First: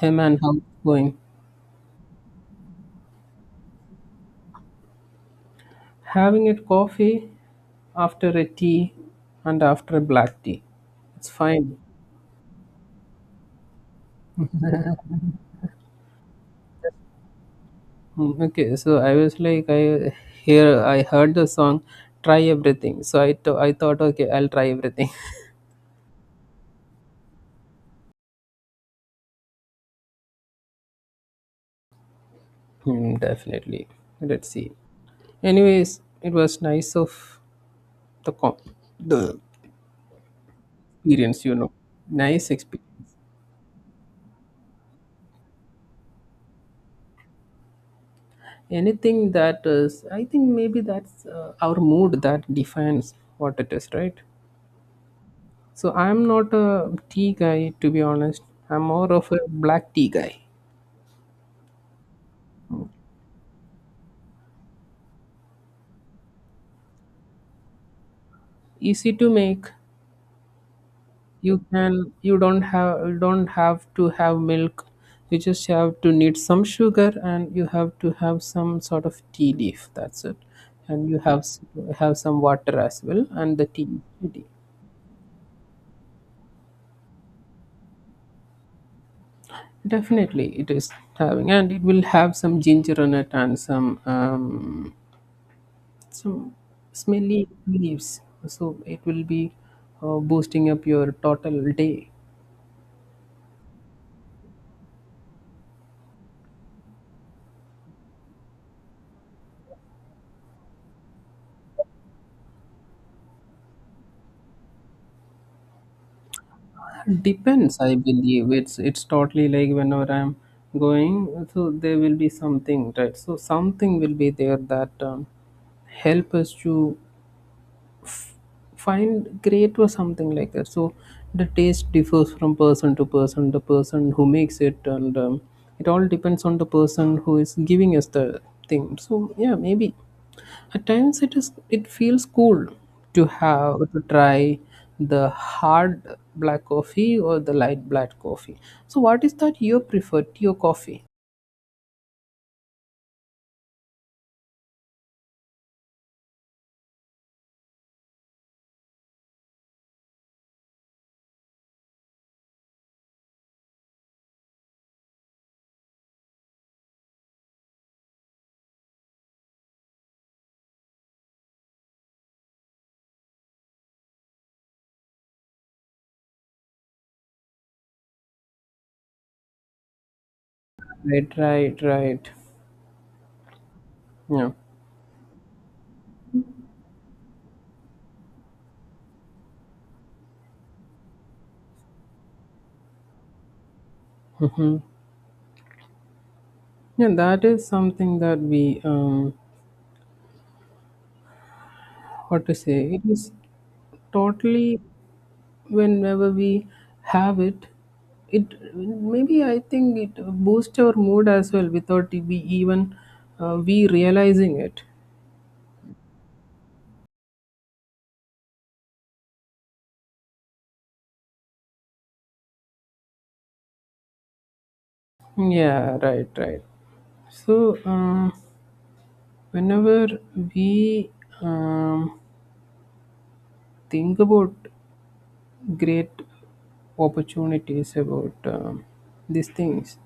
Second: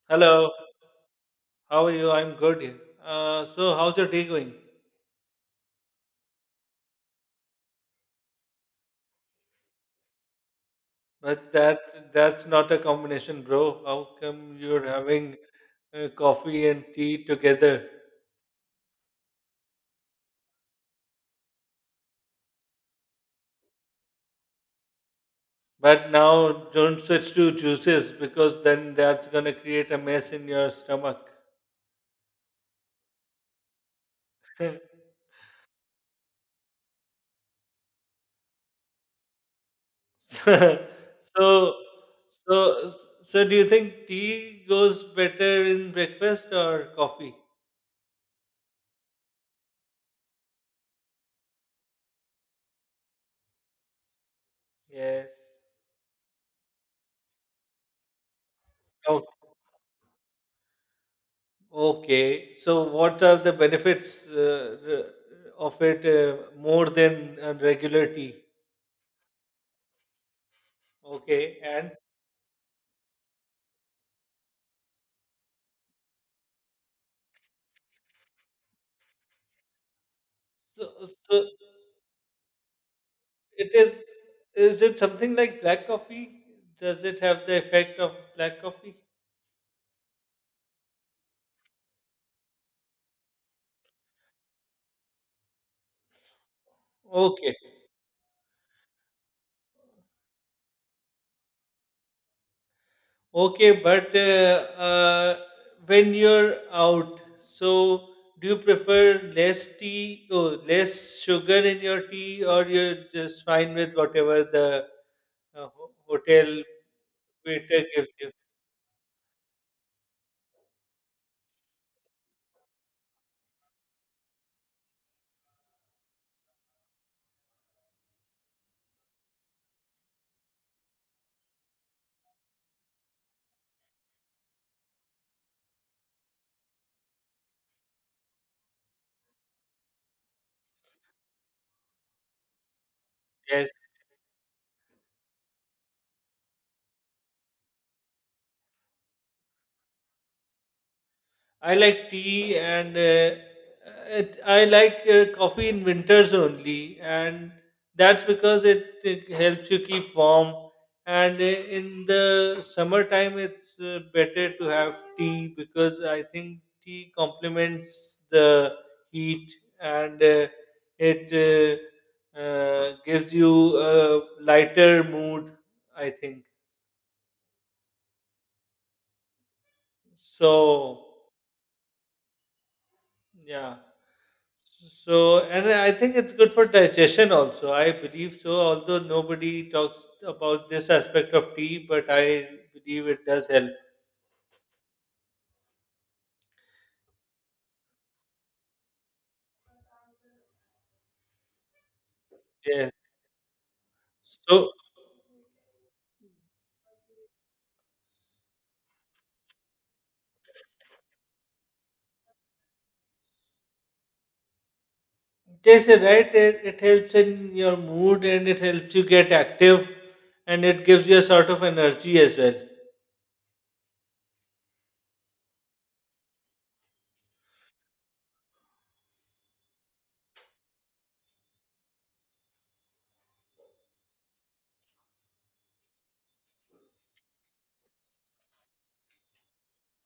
Hey man, Hello, how's it going? how are you? I'm good. So how's your day going? Having a coffee after a tea and after a black tea. It's But fine. that that's not a combination, bro. How come you're having coffee and tea together? Mm, okay, so I was like, I here I heard the song "Try Everything," so I thought, okay, I'll try everything. But now don't switch to juices because then that's gonna create a mess in your stomach. Hmm, definitely. Let's see. Anyways, it was nice of the com the so, experience, so, nice so, experience. so do you think tea goes better in breakfast or coffee? Anything that is, I think maybe that's our mood that defines what it is, right? Yes. So I'm not a tea guy to be honest. I'm more of a black tea guy. Okay, so what are the benefits of it more than regular tea? Easy to make. Okay, You and can you don't have to have milk. You just have to need some sugar and you have to have some sort of tea leaf. That's it. so, And you have so have some water as well, and the it tea is, ready. is it something like black coffee? Does it have the effect of black coffee? Definitely it is having, and it will have some ginger in it and some smelly Okay, leaves, so it will be boosting up your total day. okay, but when you're out, so do you prefer less tea or less sugar in your tea, or you're just fine with whatever the hotel Depends, waiter I gives you. believe. It's totally like whenever I'm going, so there will be something, right? So something will be there that help us to find great or something like that. So the taste differs from person to person, the person who makes it. And it all depends on the person who is giving us the thing. So yeah, maybe at times it feels cool to Yes, have to try the hard black coffee or the light black coffee. So what is that you prefer, tea or coffee? I like tea, and I like coffee in winters only, and that's because it helps you keep warm. And in the summertime, it's better to have tea because I think tea complements the heat, and it gives you a lighter mood. I think so. Right, right, right. Yeah. Yeah. So, and I think it's good for digestion also. I believe so, although nobody talks about this aspect of tea, but I believe it does help. Yeah, that is something that we, what to say, Yes. it is So, totally whenever we have it maybe, I think it boosts our mood as well without we even, we realizing it. they say, right, it helps in your mood, and it helps you get active and it gives you a sort of energy as well. Yeah, right, right. So whenever we, um, think about great opportunities about these things.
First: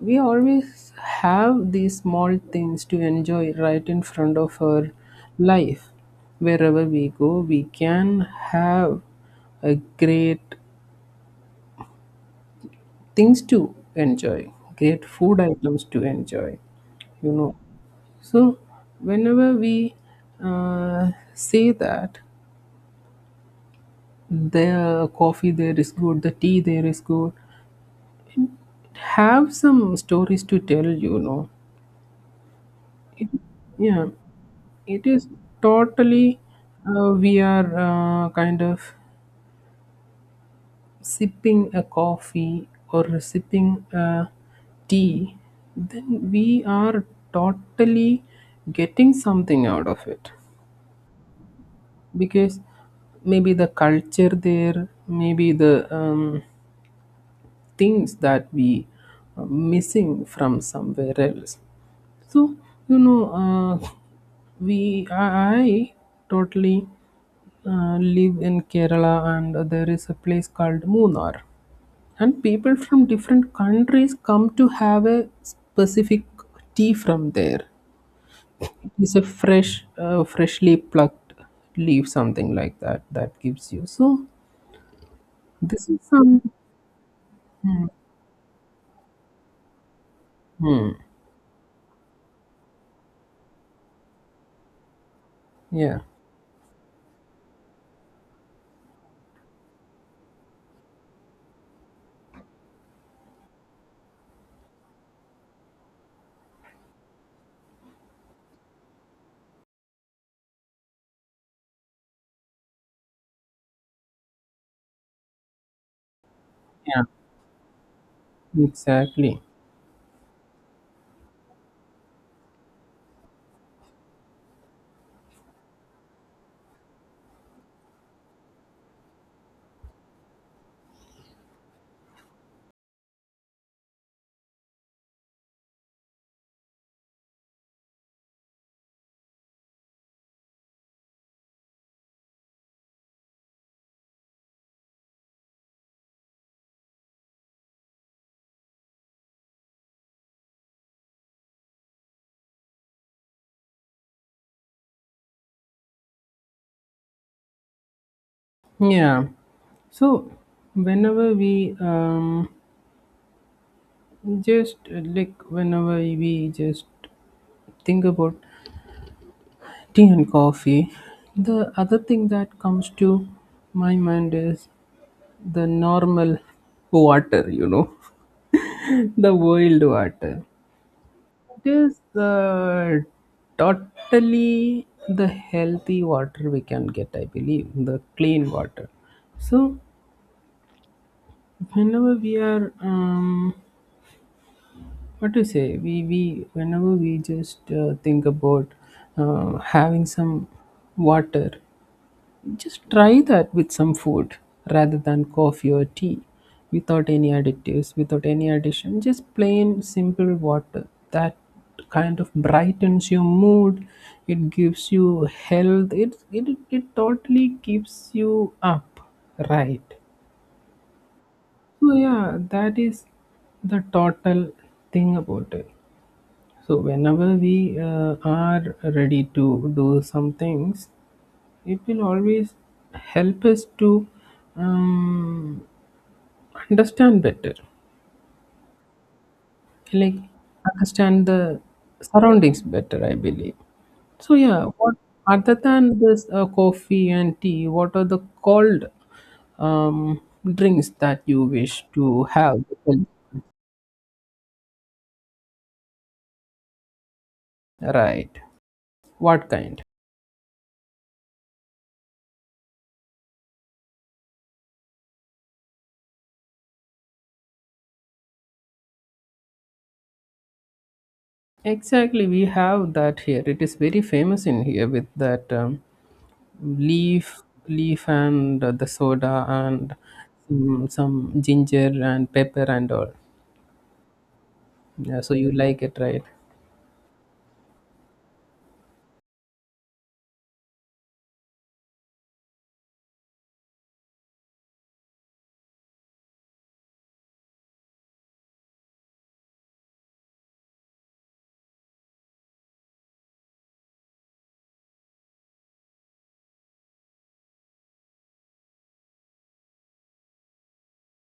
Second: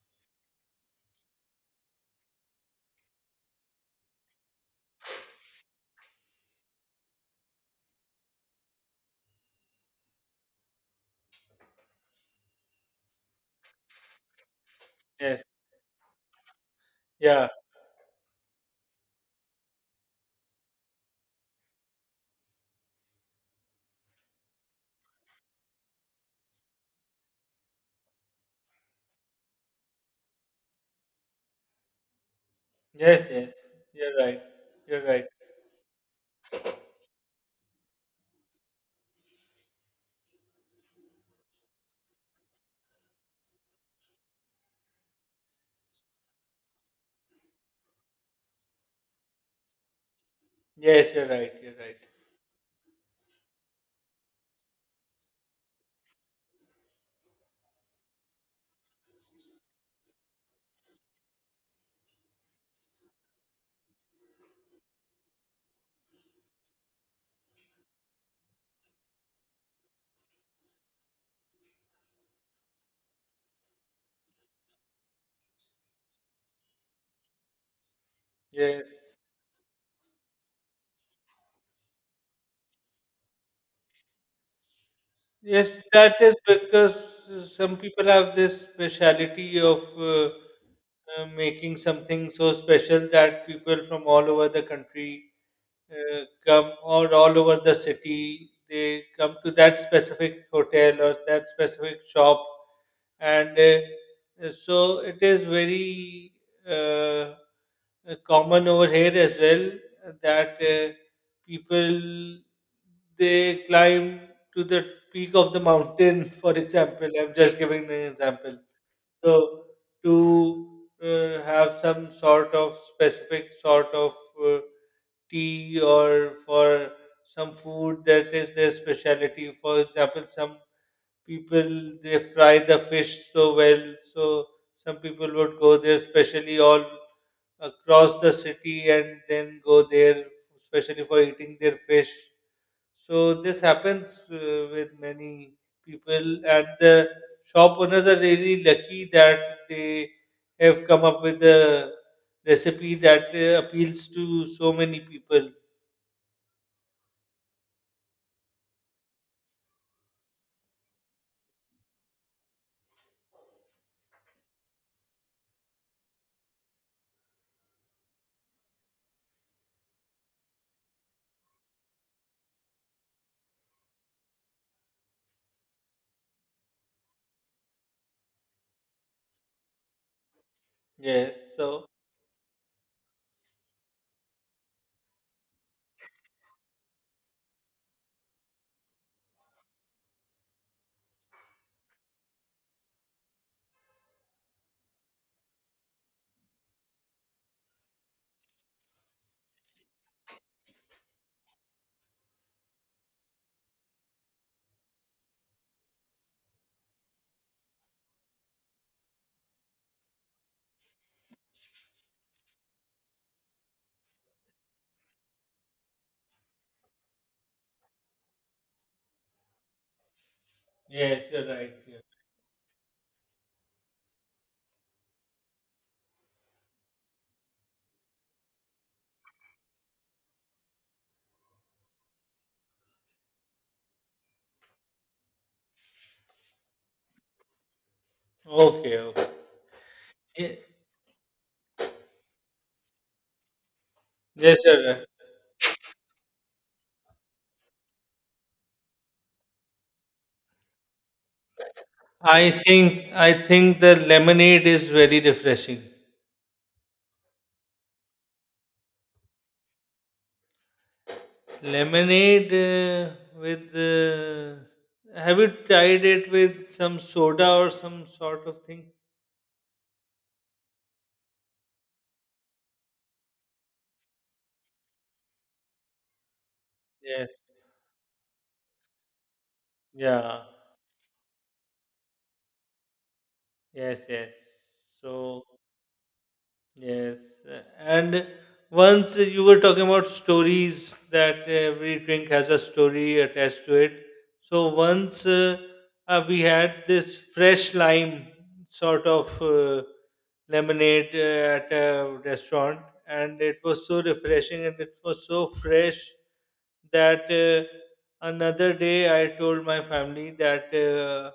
We always have these small things to enjoy right in front of our life. Wherever we go we can have a great things to enjoy, great food Yes. items to enjoy you Yeah. know so whenever we say that the coffee there is good, the tea there is good, have some stories to tell. Yes, yes. Yeah. You're right. It You're right. is totally, we are kind of sipping a coffee or sipping a tea, then we are totally getting something out of it, Yes, you're right. You're right. because maybe the culture there, maybe the things that we are missing from somewhere else. So, you know, uh, we I totally live in Kerala, and there is a place called Munnar, and people from different countries come to have a specific tea from there. It is Yes. a freshly plucked leaf, something like that, that gives you. So, Yes, this is that is some, because some people have this speciality of making something so special that people from all over the country yeah, come, or all over the city. They come to that specific hotel or that specific shop, and so it is very uh, common over here as well that people, they climb to the peak of the mountain. For yeah, example, I'm just giving an example, exactly, so to have some sort of specific sort of uh, tea, or for some food that is their specialty. For example, some people, they fry the fish so well, so some people would go there especially all across the city and then go there especially for eating their fish. So this happens with many people, and the shop owners are really lucky that they have come up with a recipe that appeals to so many people. yeah. So, whenever we Just like whenever we just think about tea and coffee, the other thing that comes to my mind is the normal water, the boiled water. Yes. It So is totally the healthy water we can get, I believe, the clean water. So, whenever we are, what to say, we whenever we just think about having some water, just try that with some food rather than coffee or tea, without any additives, without any addition, just plain simple water that kind of brightens your mood. It gives you health. It totally keeps you up, right? yes, you're right. So Yeah. yeah, that is the total thing about it. So whenever we are ready to do some things, it will always help us to um, understand better, Okay, okay. like Ye- understand the surroundings better. I believe. So yes, yeah, you're what right. other than this coffee and tea, what are the cold um, drinks that you wish to have? I think the lemonade is very refreshing. Right. What kind? Lemonade with have you tried it with some soda or some sort of thing? Exactly, we have that here. It is very famous in here with that leaf Yes. leaf and the soda and Yeah. some ginger and pepper and all. Yes. Yes. Yeah, so So you like it, right? yes, and once you were talking about stories that every drink has a story attached to it. So once we had this fresh lime sort of lemonade at a restaurant, and it was so refreshing and it was so fresh that, another day, I told my family that,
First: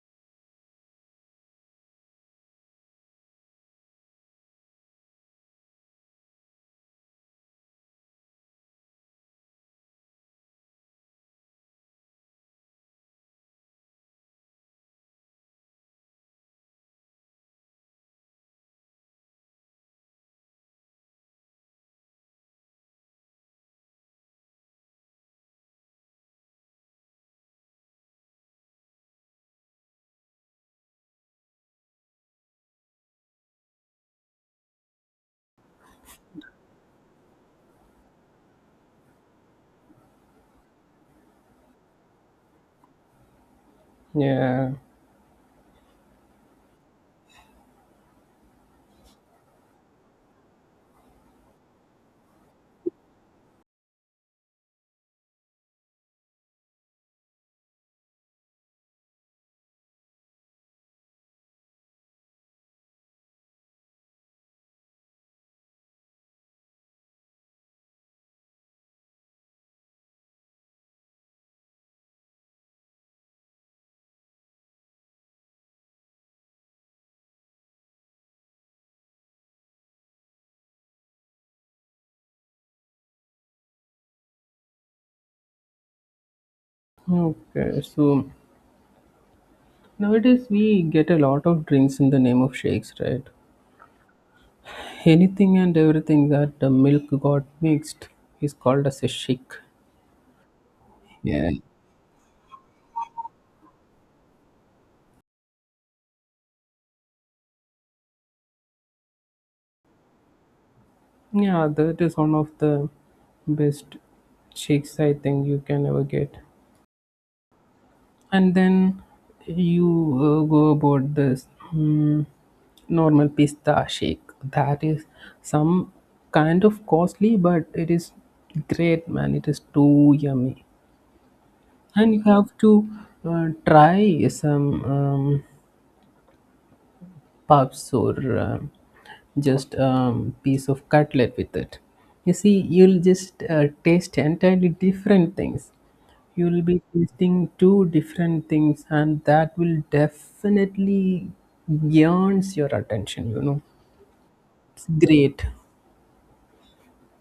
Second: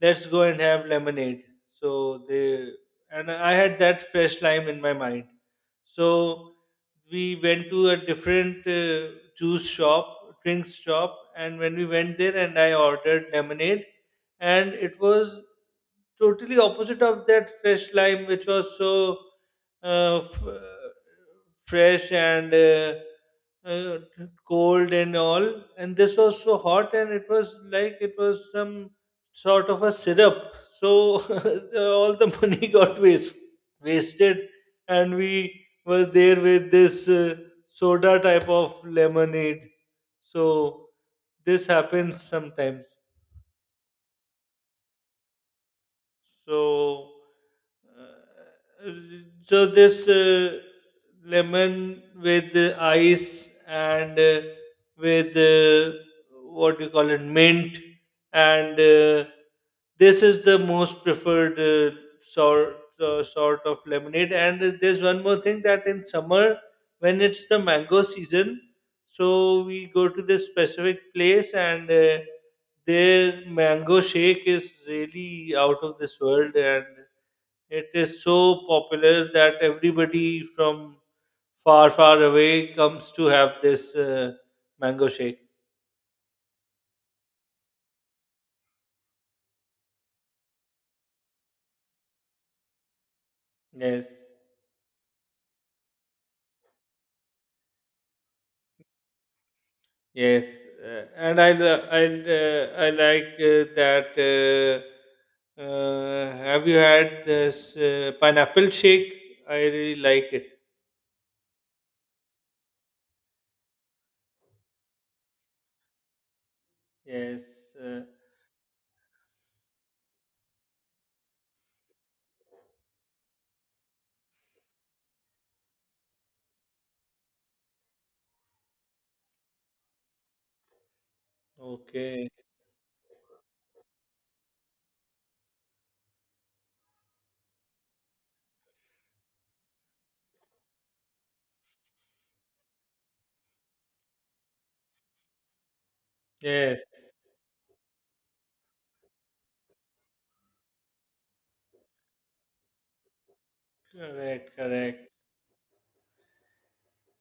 let's go and have lemonade. So they, and I had that fresh lime in my mind. So we went to a different juice shop, drinks shop, and when we went there, and I ordered lemonade, and it was totally opposite of that fresh lime, which was so uh, f- fresh and uh, cold and all. And this was so hot, and it was like it was some sort of a syrup. So all the money got wasted, and we were there with this soda type of lemonade. So this happens sometimes. Yeah, So, uh, this lemon with ice and with what do you call it, mint, and this is the most preferred sort of lemonade. And there's one more thing, that in summer, when it's the mango season, so we go to this specific place. And. Their mango shake is really out of this world, and it is so popular that everybody from far, far away comes to have this mango shake. okay, so nowadays we get a lot of drinks in the name of shakes, right? Yes, Anything and everything that the milk got mixed is called as a shake. yes, uh, and Yeah, I lo- I I like that. Have you had this pineapple shake? I really like it. yeah, that is one of the best shakes I think you can ever get. Yes. And then you go about this mm, normal pista shake. That is some kind of costly, but it is great, man, it is too yummy. And you Okay. have to try some puffs or just piece of cutlet with it. You see, you'll just taste entirely different things. You'll be Yes. tasting two different things, and that will definitely yearns your attention. Correct. It's Correct. great.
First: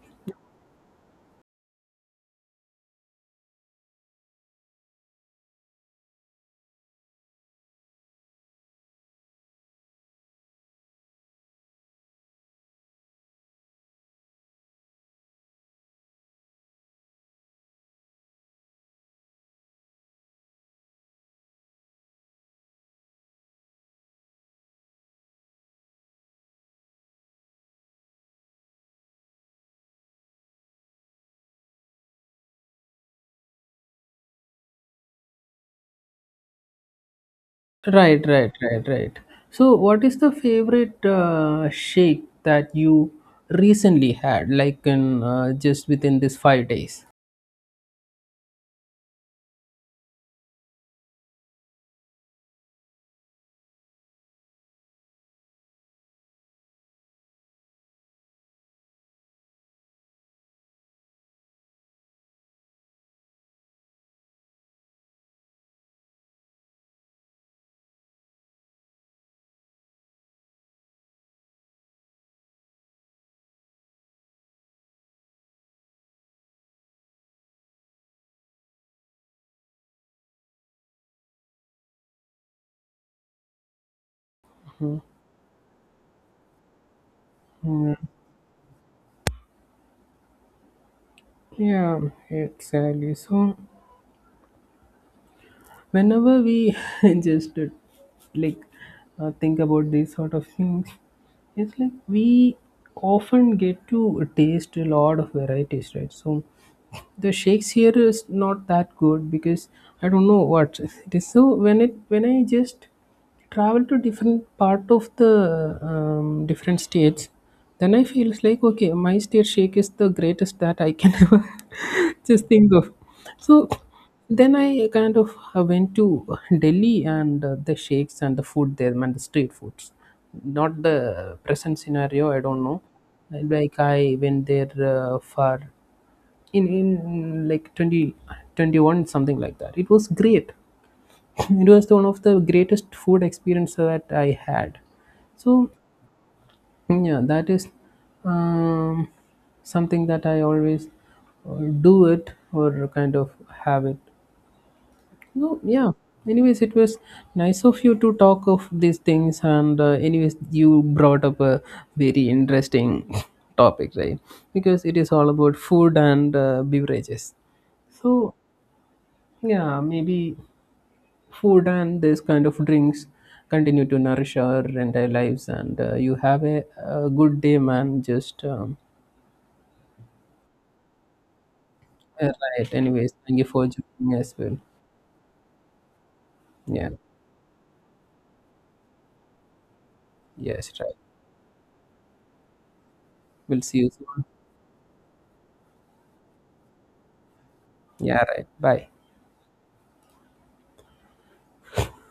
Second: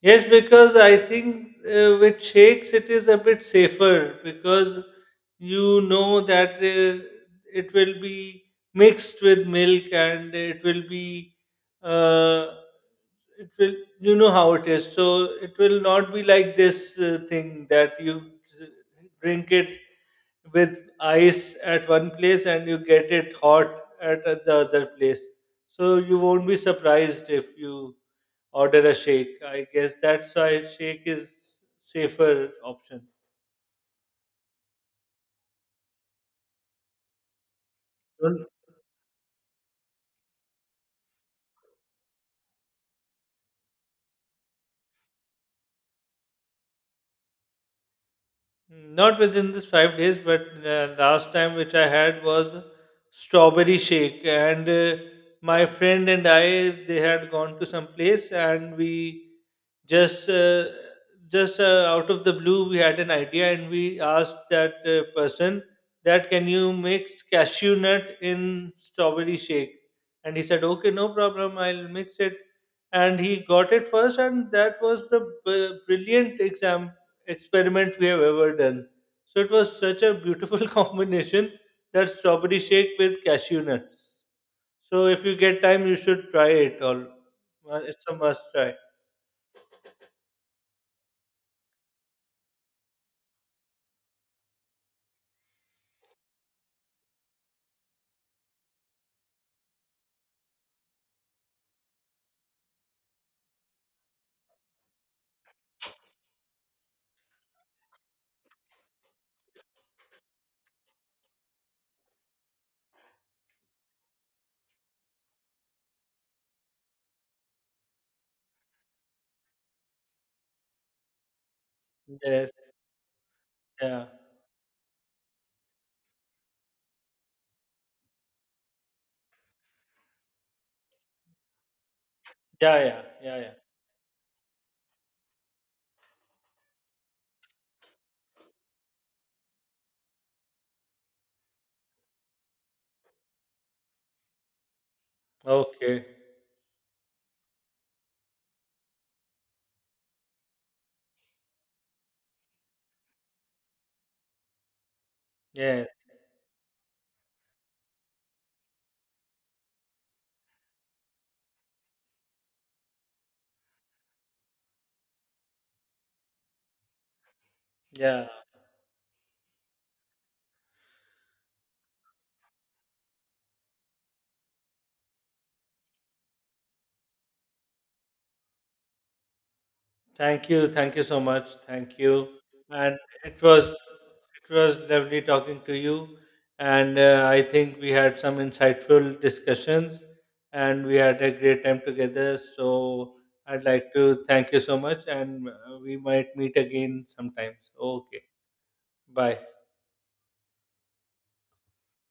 Yes, because I think with shakes it is a bit safer, because you know that it will be mixed with milk, and it will be uh, it will, you know how it is, so it will not be like this thing that you drink it with ice at one place and you get it hot at the other place. So you won't be surprised if you order a shake. I guess that's why shake is safer option. Right, Don't. right, right, right. So what is the favorite shake that you recently had, like, in just within this 5 days? Mm, not within this five days, but last time which I had was strawberry shake, and my friend and I, they had gone to some place, and we just uh, just out of the blue we had an idea, and we asked that person that, can you mix cashew nut in strawberry shake, and he said okay, no problem, I'll mix it, and he got it first, and that was the br- brilliant exam experiment we have ever done. So it was such a beautiful combination, that strawberry shake with cashew nuts. So if you get time, you should try it. All Mm, it's a must try. yeah, exactly. So whenever we just, like, think about these sort of things, it's like we often get to taste a lot of varieties, right? So the shakes here is not that good because I don't know what it is. So when it when I just travel to different part of the, different states, then I feels like, okay, my state shake is the greatest that I can ever just Yes. think of. So Yeah. then I kind of went to Delhi, and the shakes and the food there, and the street foods. Not the present scenario, I don't Yeah. know. Yeah. Yeah. Yeah. Like I went there for in like 2021, something like that, it was great. It was one of the greatest food experience that I had. So Okay. yeah, that is um, something that I always do it or kind of have it. No, yeah. Yes. Anyways, it was nice of you to talk of these things, and anyways, you brought up a very interesting topic, right? Because it is all about food and beverages. Yeah. So, yeah, maybe food and this kind of drinks continue to nourish our entire lives. And you have a good day, man. Just Thank you so much, thank Uh, you, right. and Anyways, thank it you was for joining as it well. was lovely talking to you, Yeah. and I think we had some insightful discussions, Yes, and right. we had a great time together. So We'll I'd see you like to soon. thank you so much, and we might meet again sometime. So, Yeah, okay, right. Bye. bye.